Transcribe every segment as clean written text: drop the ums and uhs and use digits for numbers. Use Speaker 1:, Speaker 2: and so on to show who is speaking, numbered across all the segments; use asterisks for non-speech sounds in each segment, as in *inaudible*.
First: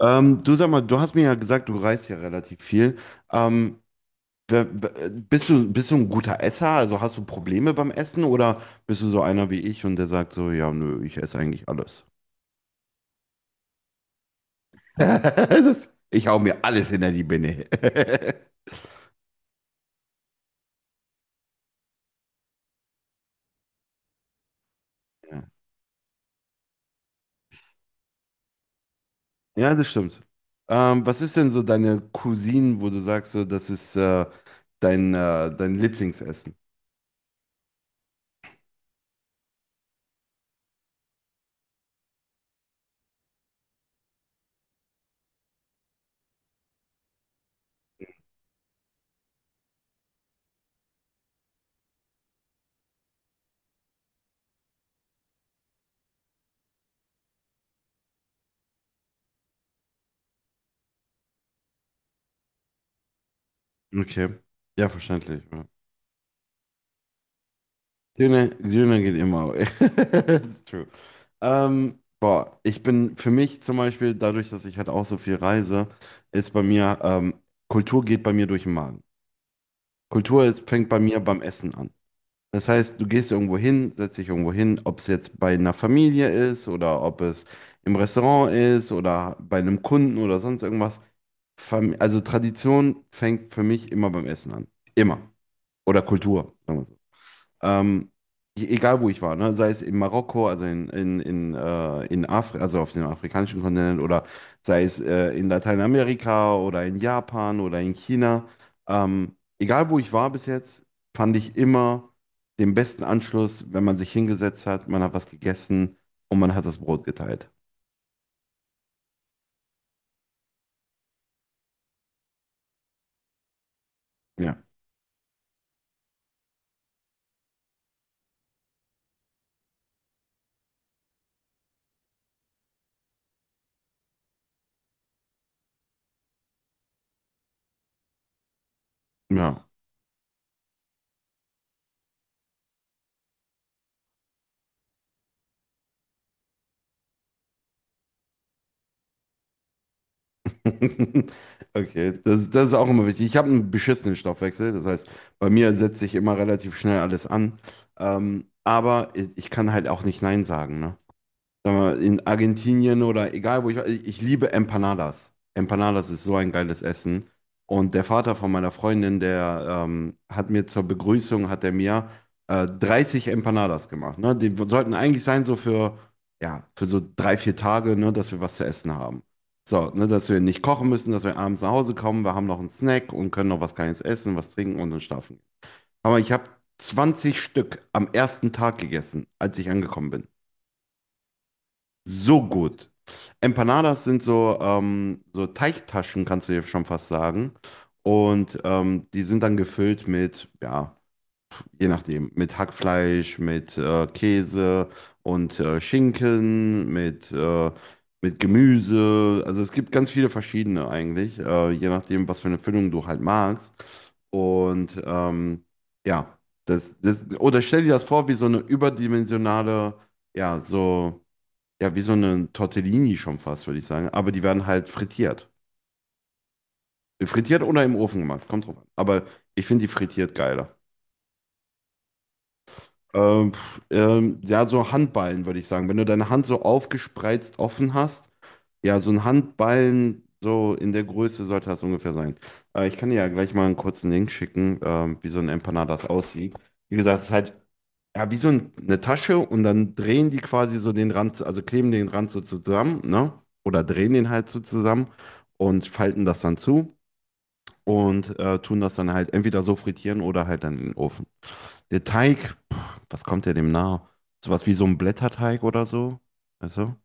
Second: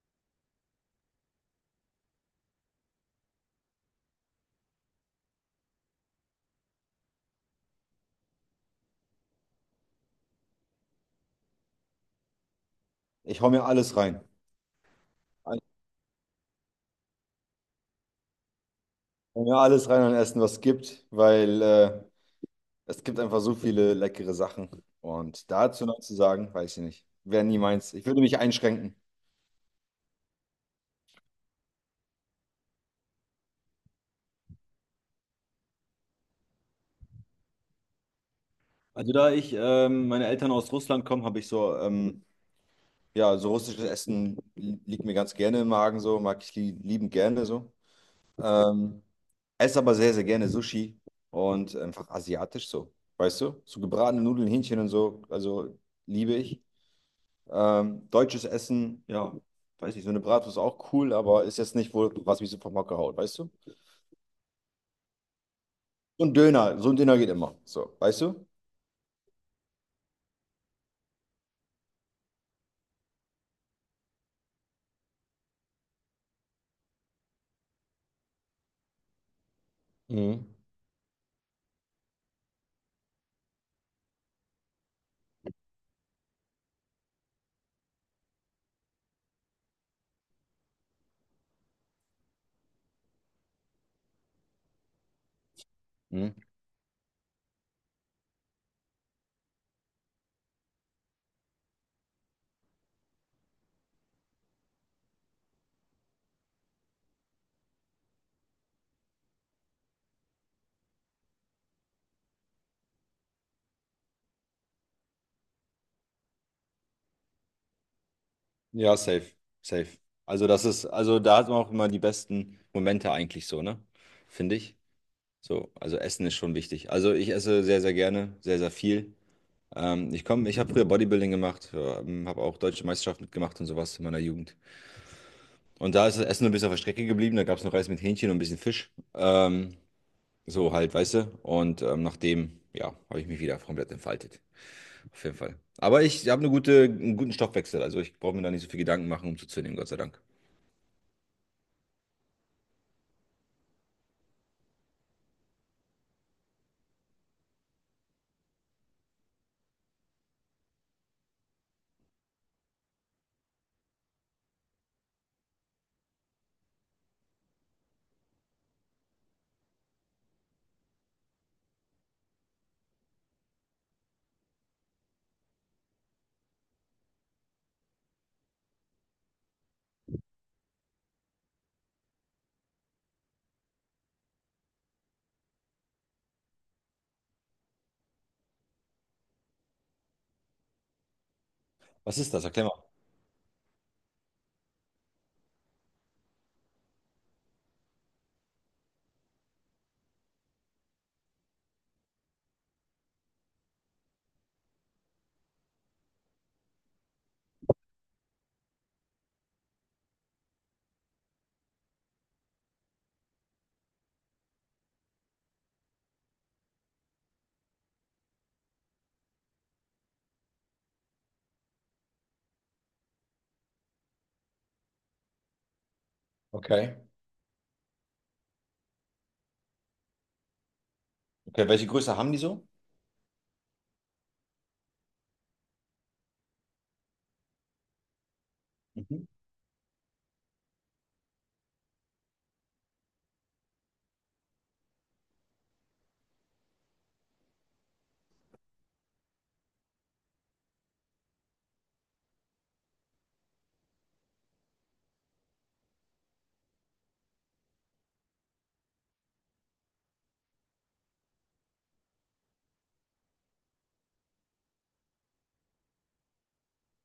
Speaker 1: Du sag mal, du hast mir ja gesagt, du reist ja relativ viel. Ähm, Bist du, bist du ein guter Esser? Also hast du Probleme beim Essen oder bist du so einer wie ich und der sagt so, ja, nö, ich esse eigentlich alles.
Speaker 2: Ich hau mir alles rein.
Speaker 1: *laughs*
Speaker 2: Ich
Speaker 1: Das, ich hau mir alles hinter die Birne. *laughs*
Speaker 2: hau mir alles rein an Essen, was es gibt, weil es gibt einfach so viele leckere Sachen.
Speaker 1: Ja,
Speaker 2: Und dazu noch zu sagen, weiß ich nicht. Wäre nie meins. Ich würde mich einschränken.
Speaker 1: Ja, das stimmt. Was ist denn so deine Cousine, wo du sagst, so, das ist dein, dein Lieblingsessen?
Speaker 2: Also da ich, meine Eltern aus Russland kommen, habe ich so, ja, so russisches Essen liegt mir ganz gerne im Magen, so, mag ich li liebend gerne so. Ähm, esse aber sehr, sehr gerne Sushi und einfach asiatisch so. Weißt du? So gebratene Nudeln, Hähnchen und so, also liebe ich. Deutsches Essen, ja, weiß nicht, so eine Bratwurst ist auch cool, aber ist jetzt nicht wohl, was mich so vom Hocker haut, weißt du?
Speaker 1: Okay. Ja, verständlich, ja.
Speaker 2: So ein Döner geht immer, so, weißt du?
Speaker 1: Döner, Döner geht immer. *laughs* It's true. Boah, ich bin für mich zum Beispiel, dadurch, dass ich halt auch so viel reise, ist bei mir, Kultur geht bei mir durch den Magen. Kultur
Speaker 2: Mhm.
Speaker 1: ist, fängt bei mir beim Essen an. Das heißt, du gehst irgendwo hin, setzt dich irgendwo hin, ob es jetzt bei einer Familie ist oder ob es im Restaurant ist oder bei einem Kunden oder sonst irgendwas. Also Tradition fängt für mich immer beim Essen an. Immer. Oder
Speaker 2: Mhm.
Speaker 1: Kultur. Ähm, Egal wo ich war, ne? Sei es in Marokko, also in Afri also auf dem afrikanischen Kontinent oder sei es in Lateinamerika oder in Japan oder in China. Egal wo ich war bis jetzt, fand ich immer den besten Anschluss, wenn man sich hingesetzt hat, man hat was gegessen und man hat das Brot geteilt.
Speaker 2: Ja, safe, safe. Also das ist, also da hat man auch immer die besten Momente eigentlich so, ne? Finde
Speaker 1: Ja.
Speaker 2: ich. So, also Essen ist schon wichtig. Also ich esse sehr, sehr gerne, sehr, sehr viel. Ich komme, ich habe früher Bodybuilding gemacht, habe auch deutsche Meisterschaft mitgemacht und sowas in meiner Jugend. Und da ist das Essen ein bisschen auf der Strecke geblieben. Da gab es noch Reis mit Hähnchen und ein bisschen Fisch.
Speaker 1: Ja.
Speaker 2: So halt, weißt du? Und nachdem, ja, habe ich mich wieder komplett entfaltet. Auf jeden Fall. Aber ich habe eine gute, einen guten Stoffwechsel. Also ich brauche mir da nicht so viel Gedanken machen, um zuzunehmen, Gott sei Dank.
Speaker 1: *laughs* Okay, das, das ist auch immer wichtig. Ich habe einen beschissenen Stoffwechsel, das heißt, bei mir setzt sich immer relativ schnell alles an. Aber ich kann halt auch nicht Nein sagen, ne? Sag mal, in Argentinien oder egal wo ich war, ich liebe Empanadas. Empanadas ist so ein geiles Essen. Und der Vater von meiner Freundin, der hat mir zur Begrüßung, hat er mir 30 Empanadas gemacht. Ne? Die sollten eigentlich sein so für, ja, für so drei, vier Tage, ne, dass wir was zu essen haben. So, ne, dass wir nicht kochen müssen, dass wir abends nach Hause kommen, wir haben noch einen Snack und können noch was Kleines essen, was trinken und dann schlafen. Aber ich habe 20 Stück am ersten Tag gegessen, als ich angekommen bin.
Speaker 2: Was ist
Speaker 1: So
Speaker 2: das? Erklär mal.
Speaker 1: gut. Empanadas sind so, so Teigtaschen, kannst du dir schon fast sagen. Und die sind dann gefüllt mit, ja, je nachdem, mit Hackfleisch, mit Käse und Schinken, mit Gemüse. Also es gibt ganz viele verschiedene eigentlich, je nachdem, was für eine Füllung du halt magst. Und ja, oder stell dir das vor, wie so eine überdimensionale, ja, so ja, wie so eine Tortellini schon fast, würde ich sagen. Aber die werden halt frittiert.
Speaker 2: Okay.
Speaker 1: Frittiert oder im Ofen gemacht, kommt drauf an. Aber ich finde die frittiert geiler.
Speaker 2: Okay, welche Größe haben die so?
Speaker 1: Ja, so Handballen, würde ich sagen. Wenn du deine Hand so aufgespreizt offen hast, ja, so ein
Speaker 2: Mhm.
Speaker 1: Handballen, so in der Größe sollte das ungefähr sein. Ich kann dir ja gleich mal einen kurzen Link schicken, wie so ein Empanadas aussieht. Wie gesagt, es ist halt ja, wie so ein, eine Tasche und dann drehen die quasi so den Rand, also kleben den Rand so zusammen, ne? Oder drehen den halt so zusammen und falten das dann zu und tun das dann halt entweder so frittieren oder halt dann in den Ofen. Der Teig, pff, was kommt der dem nahe? Sowas wie so ein Blätterteig oder so, weißt du?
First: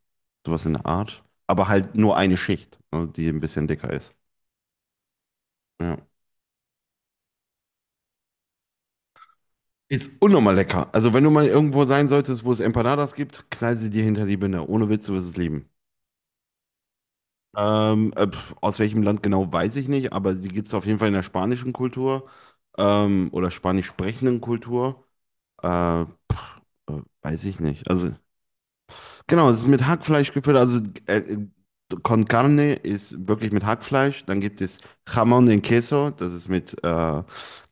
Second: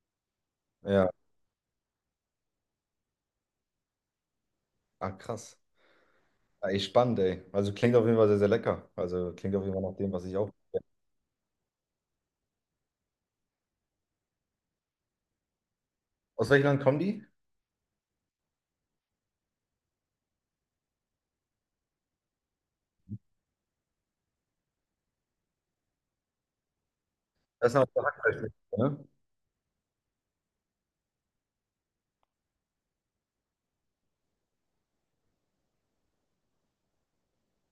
Speaker 1: Sowas in der
Speaker 2: Ja,
Speaker 1: Art. Aber halt nur eine Schicht, ne, die ein bisschen dicker ist.
Speaker 2: ah, krass.
Speaker 1: Ja.
Speaker 2: Ah, echt spannend, ey. Also klingt auf jeden Fall sehr, sehr lecker. Also klingt auf jeden Fall nach
Speaker 1: Ist
Speaker 2: dem, was ich auch.
Speaker 1: unnormal lecker. Also wenn du mal irgendwo sein solltest, wo es Empanadas gibt, knall sie dir hinter die Binde. Ohne Witz, du wirst es lieben.
Speaker 2: Aus welchem Land kommen die?
Speaker 1: Aus welchem Land genau weiß ich nicht, aber die gibt es auf jeden Fall in der spanischen Kultur oder spanisch sprechenden Kultur. Äh, pf, Weiß ich
Speaker 2: Das ist eine
Speaker 1: nicht. Also,
Speaker 2: Hackfleischmischung, ne?
Speaker 1: genau, es ist mit Hackfleisch gefüllt. Also, äh, äh, con carne ist wirklich mit Hackfleisch. Dann gibt es Jamón en Queso, das ist mit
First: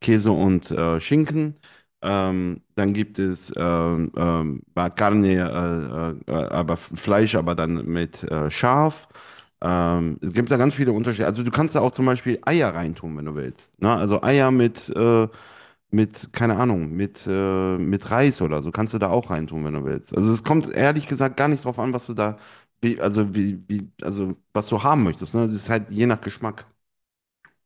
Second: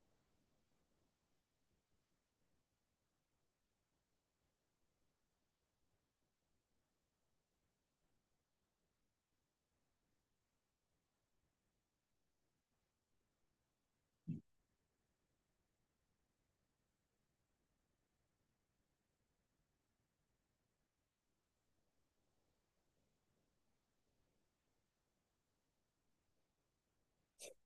Speaker 1: Käse und Schinken. Dann gibt es Carne, aber Fleisch, aber dann mit Schaf. Es gibt da ganz viele Unterschiede. Also du kannst da auch zum Beispiel Eier reintun, wenn du willst. Ne? Also Eier mit, keine Ahnung, mit Reis oder so kannst du da auch reintun, wenn du willst. Also es kommt ehrlich gesagt gar nicht drauf an, was du da, wie, also wie, wie, also was du haben möchtest. Ne? Das ist halt je nach Geschmack.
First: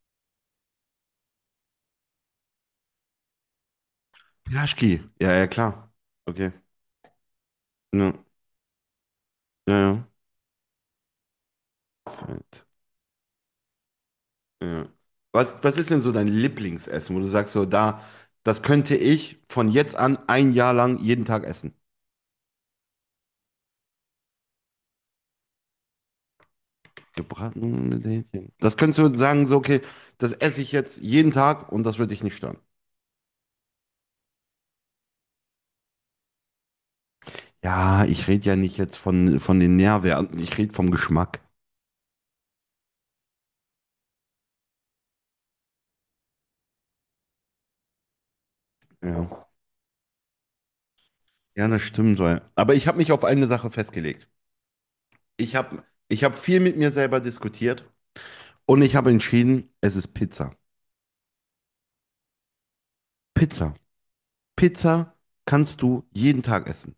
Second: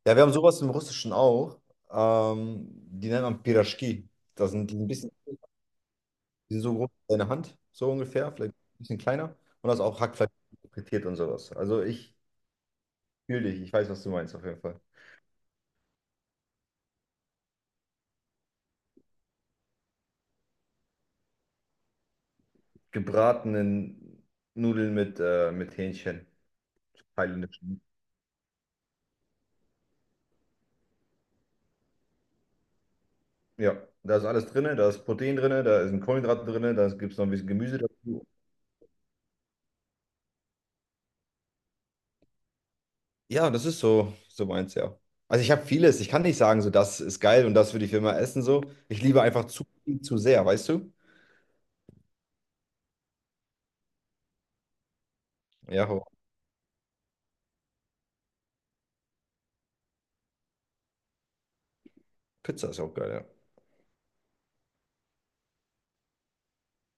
Speaker 2: Ja, wir haben sowas im Russischen auch. Die nennt man Piraschki. Das sind die ein
Speaker 1: Pilaschki.
Speaker 2: bisschen.
Speaker 1: Ja, ja, klar. Okay.
Speaker 2: Die sind so groß wie deine Hand, so
Speaker 1: Ne.
Speaker 2: ungefähr, vielleicht ein bisschen kleiner. Und
Speaker 1: Ja,
Speaker 2: das auch
Speaker 1: ja.
Speaker 2: Hackfleisch, frittiert und sowas. Also ich
Speaker 1: Fett.
Speaker 2: fühle dich, ich weiß, was du meinst auf jeden Fall.
Speaker 1: Ja. Was, was ist denn so dein Lieblingsessen, wo du sagst, so da, das könnte ich von jetzt an ein Jahr lang jeden Tag essen?
Speaker 2: Gebratenen Nudeln mit Hähnchen, thailändisch.
Speaker 1: Gebraten mit Hähnchen. Das könntest du sagen, so, okay, das esse ich jetzt jeden Tag und das wird dich nicht stören.
Speaker 2: Ja, da ist alles drin, da ist Protein drin, da ist ein Kohlenhydrat drin, da gibt es noch ein bisschen Gemüse
Speaker 1: Ja,
Speaker 2: dazu.
Speaker 1: ich rede ja nicht jetzt von den Nährwerten, ich rede vom Geschmack.
Speaker 2: Ja, das ist so, so meins, ja. Also ich habe vieles, ich kann nicht sagen, so das ist geil und das würde ich immer essen, so. Ich liebe einfach
Speaker 1: Ja.
Speaker 2: zu viel, zu sehr, weißt du?
Speaker 1: Ja, das stimmt. Weil, aber ich habe mich auf eine Sache festgelegt. Ich habe
Speaker 2: Ja, aber
Speaker 1: ich hab viel mit mir selber diskutiert und ich habe entschieden, es ist Pizza.
Speaker 2: Pizza ist auch geil, ja.
Speaker 1: Pizza. Pizza kannst du jeden Tag essen.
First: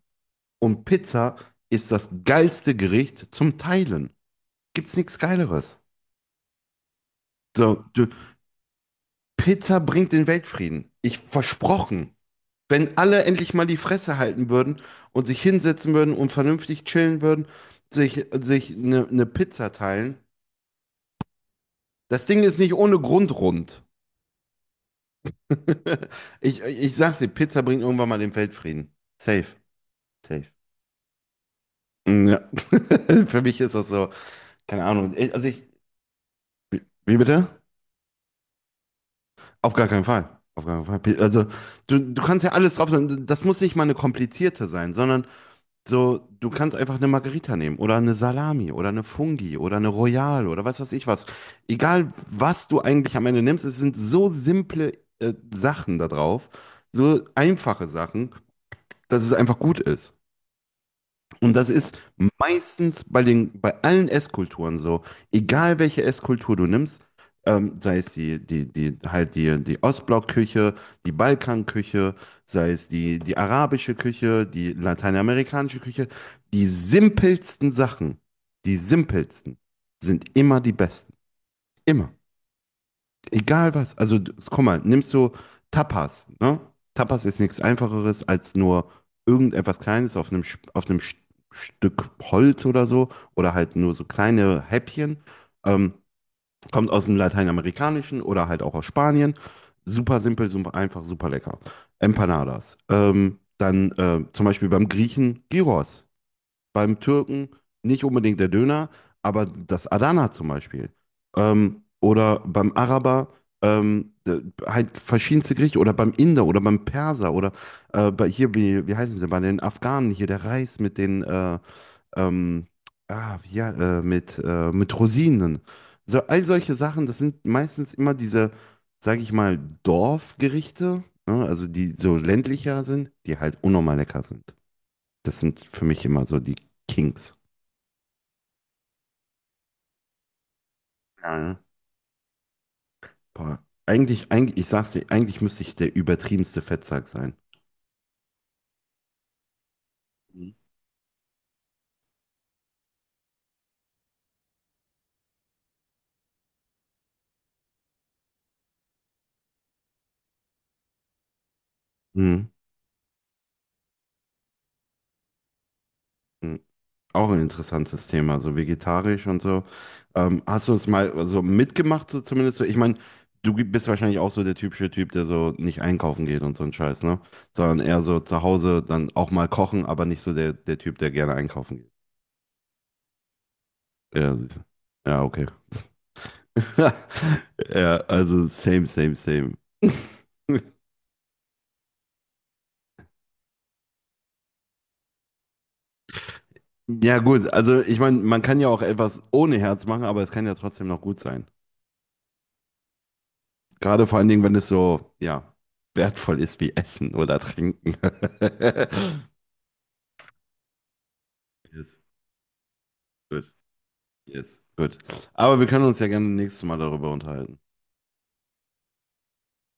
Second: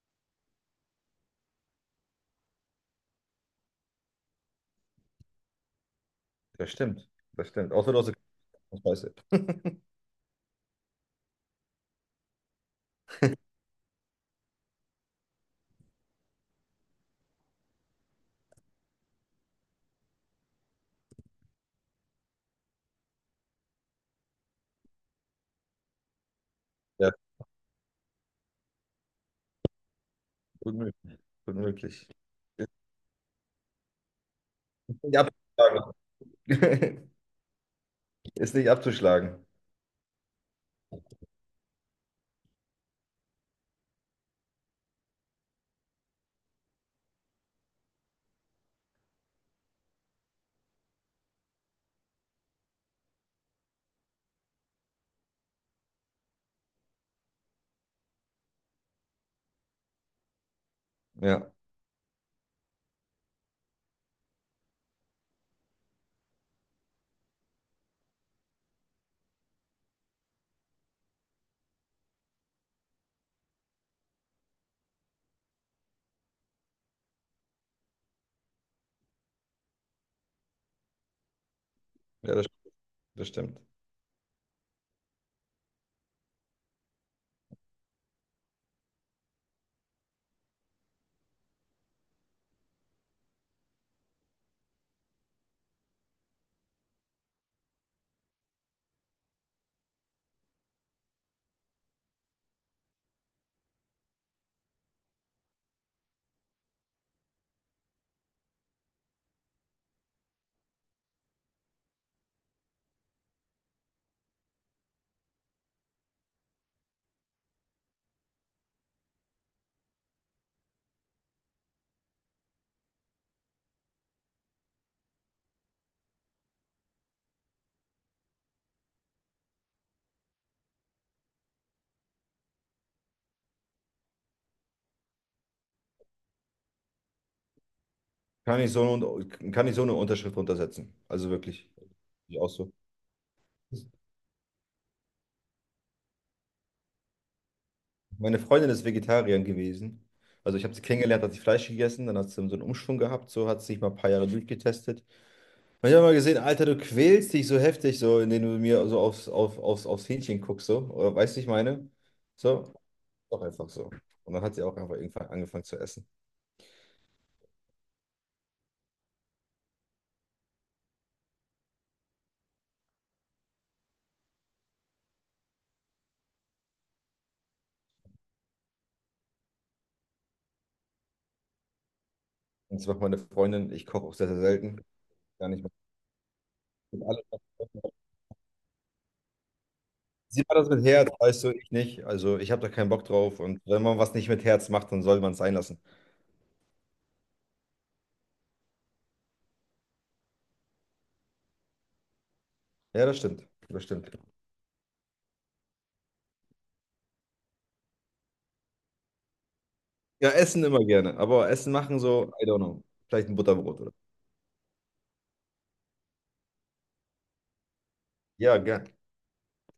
Speaker 1: Und Pizza ist das geilste Gericht zum Teilen. Gibt's nichts Geileres.
Speaker 2: Das stimmt, das stimmt.
Speaker 1: So,
Speaker 2: Außer du
Speaker 1: du,
Speaker 2: hast eine Scheiße.
Speaker 1: Pizza bringt den Weltfrieden. Ich versprochen. Wenn alle endlich mal die Fresse halten würden und sich hinsetzen würden und vernünftig chillen würden, sich eine Pizza teilen. Das Ding ist nicht ohne Grund rund. *laughs* Ich
Speaker 2: Ja,
Speaker 1: sag's dir, Pizza bringt irgendwann mal den Weltfrieden. Safe, safe.
Speaker 2: gut möglich. Gut möglich.
Speaker 1: Ja.
Speaker 2: Ist
Speaker 1: *laughs* Für mich ist das so, keine Ahnung.
Speaker 2: nicht
Speaker 1: Ich- Also ich,
Speaker 2: abzuschlagen. *laughs*
Speaker 1: wie bitte?
Speaker 2: Ist nicht abzuschlagen.
Speaker 1: Auf gar keinen Fall. Auf gar keinen Fall. Pi- Also du kannst ja alles drauf sein. Das muss nicht mal eine komplizierte sein, sondern so, du kannst einfach eine Margarita nehmen oder eine Salami oder eine Fungi oder eine Royale oder was weiß ich was. Egal, was du eigentlich am Ende nimmst, es sind so simple Sachen da drauf, so einfache Sachen, dass es einfach gut ist.
Speaker 2: Ja,
Speaker 1: Und das ist meistens bei den, bei allen Esskulturen so. Egal welche Esskultur du nimmst, sei es die Ostblockküche, die Balkanküche, sei es die arabische Küche, die lateinamerikanische Küche, die simpelsten Sachen, die simpelsten sind immer die besten. Immer.
Speaker 2: ja, das stimmt.
Speaker 1: Egal was. Also, guck mal, nimmst du Tapas, ne? Tapas ist nichts Einfacheres als nur irgendetwas Kleines auf einem Stück Holz oder so oder halt nur so kleine Häppchen. Ähm, Kommt aus dem Lateinamerikanischen oder halt auch aus Spanien. Super simpel, super einfach, super lecker. Empanadas. Dann zum Beispiel beim Griechen Gyros, beim Türken nicht unbedingt der Döner, aber das Adana zum Beispiel. Oder beim Araber halt verschiedenste Gerichte oder beim Inder oder beim Perser oder bei hier, wie, wie heißen sie, bei den Afghanen hier, der Reis mit den, ähm, wie, ja, mit Rosinen. So, all solche Sachen, das sind meistens immer diese, sage ich mal, Dorfgerichte, ne? Also die so ländlicher sind, die halt unnormal lecker sind. Das sind für mich immer so die Kings.
Speaker 2: Kann ich so eine, kann ich so eine Unterschrift runtersetzen. Also
Speaker 1: Ja.
Speaker 2: wirklich. Ich auch so.
Speaker 1: Boah. Eigentlich, eigentlich, ich sag's dir, eigentlich müsste ich der übertriebenste Fettsack sein.
Speaker 2: Meine Freundin ist Vegetarierin gewesen.
Speaker 1: Mhm.
Speaker 2: Also ich habe sie kennengelernt, hat sie Fleisch gegessen, dann hat sie so einen Umschwung gehabt, so hat sie sich mal ein paar Jahre durchgetestet. Und ich habe mal gesehen, Alter, du quälst dich so heftig, so indem du mir so aufs Hähnchen guckst, so. Oder weißt du, ich meine?
Speaker 1: Mhm.
Speaker 2: So, doch einfach so. Und dann hat sie auch einfach irgendwann angefangen zu essen.
Speaker 1: Mhm. Auch ein interessantes Thema, so vegetarisch und so. Hast du es mal so mitgemacht, so zumindest so? Ich meine, du bist wahrscheinlich auch so der typische Typ, der so nicht einkaufen geht und so ein Scheiß, ne? Sondern eher so zu Hause dann auch mal kochen, aber nicht so der Typ, der gerne einkaufen geht.
Speaker 2: Und das macht meine Freundin. Ich koche auch sehr,
Speaker 1: Ja,
Speaker 2: sehr
Speaker 1: siehst du.
Speaker 2: selten.
Speaker 1: Ja, okay.
Speaker 2: Gar nicht mehr.
Speaker 1: *laughs* Ja, also same, same, same.
Speaker 2: Sie macht das
Speaker 1: *laughs*
Speaker 2: mit Herz, weißt du, ich nicht. Also ich habe da keinen Bock drauf. Und wenn man was nicht mit Herz macht, dann soll man es sein lassen.
Speaker 1: Ja, gut, also ich meine, man kann ja auch etwas ohne Herz machen, aber es kann ja trotzdem noch gut sein.
Speaker 2: Ja, das stimmt. Das
Speaker 1: Gerade
Speaker 2: stimmt.
Speaker 1: vor allen Dingen, wenn es so, ja, wertvoll ist wie Essen oder Trinken. *laughs*
Speaker 2: Ja, essen immer gerne. Aber Essen
Speaker 1: Yes,
Speaker 2: machen so, I don't know. Vielleicht ein
Speaker 1: gut,
Speaker 2: Butterbrot oder so.
Speaker 1: yes, gut. Aber wir können uns ja gerne nächstes Mal darüber unterhalten.
Speaker 2: Ja, gern.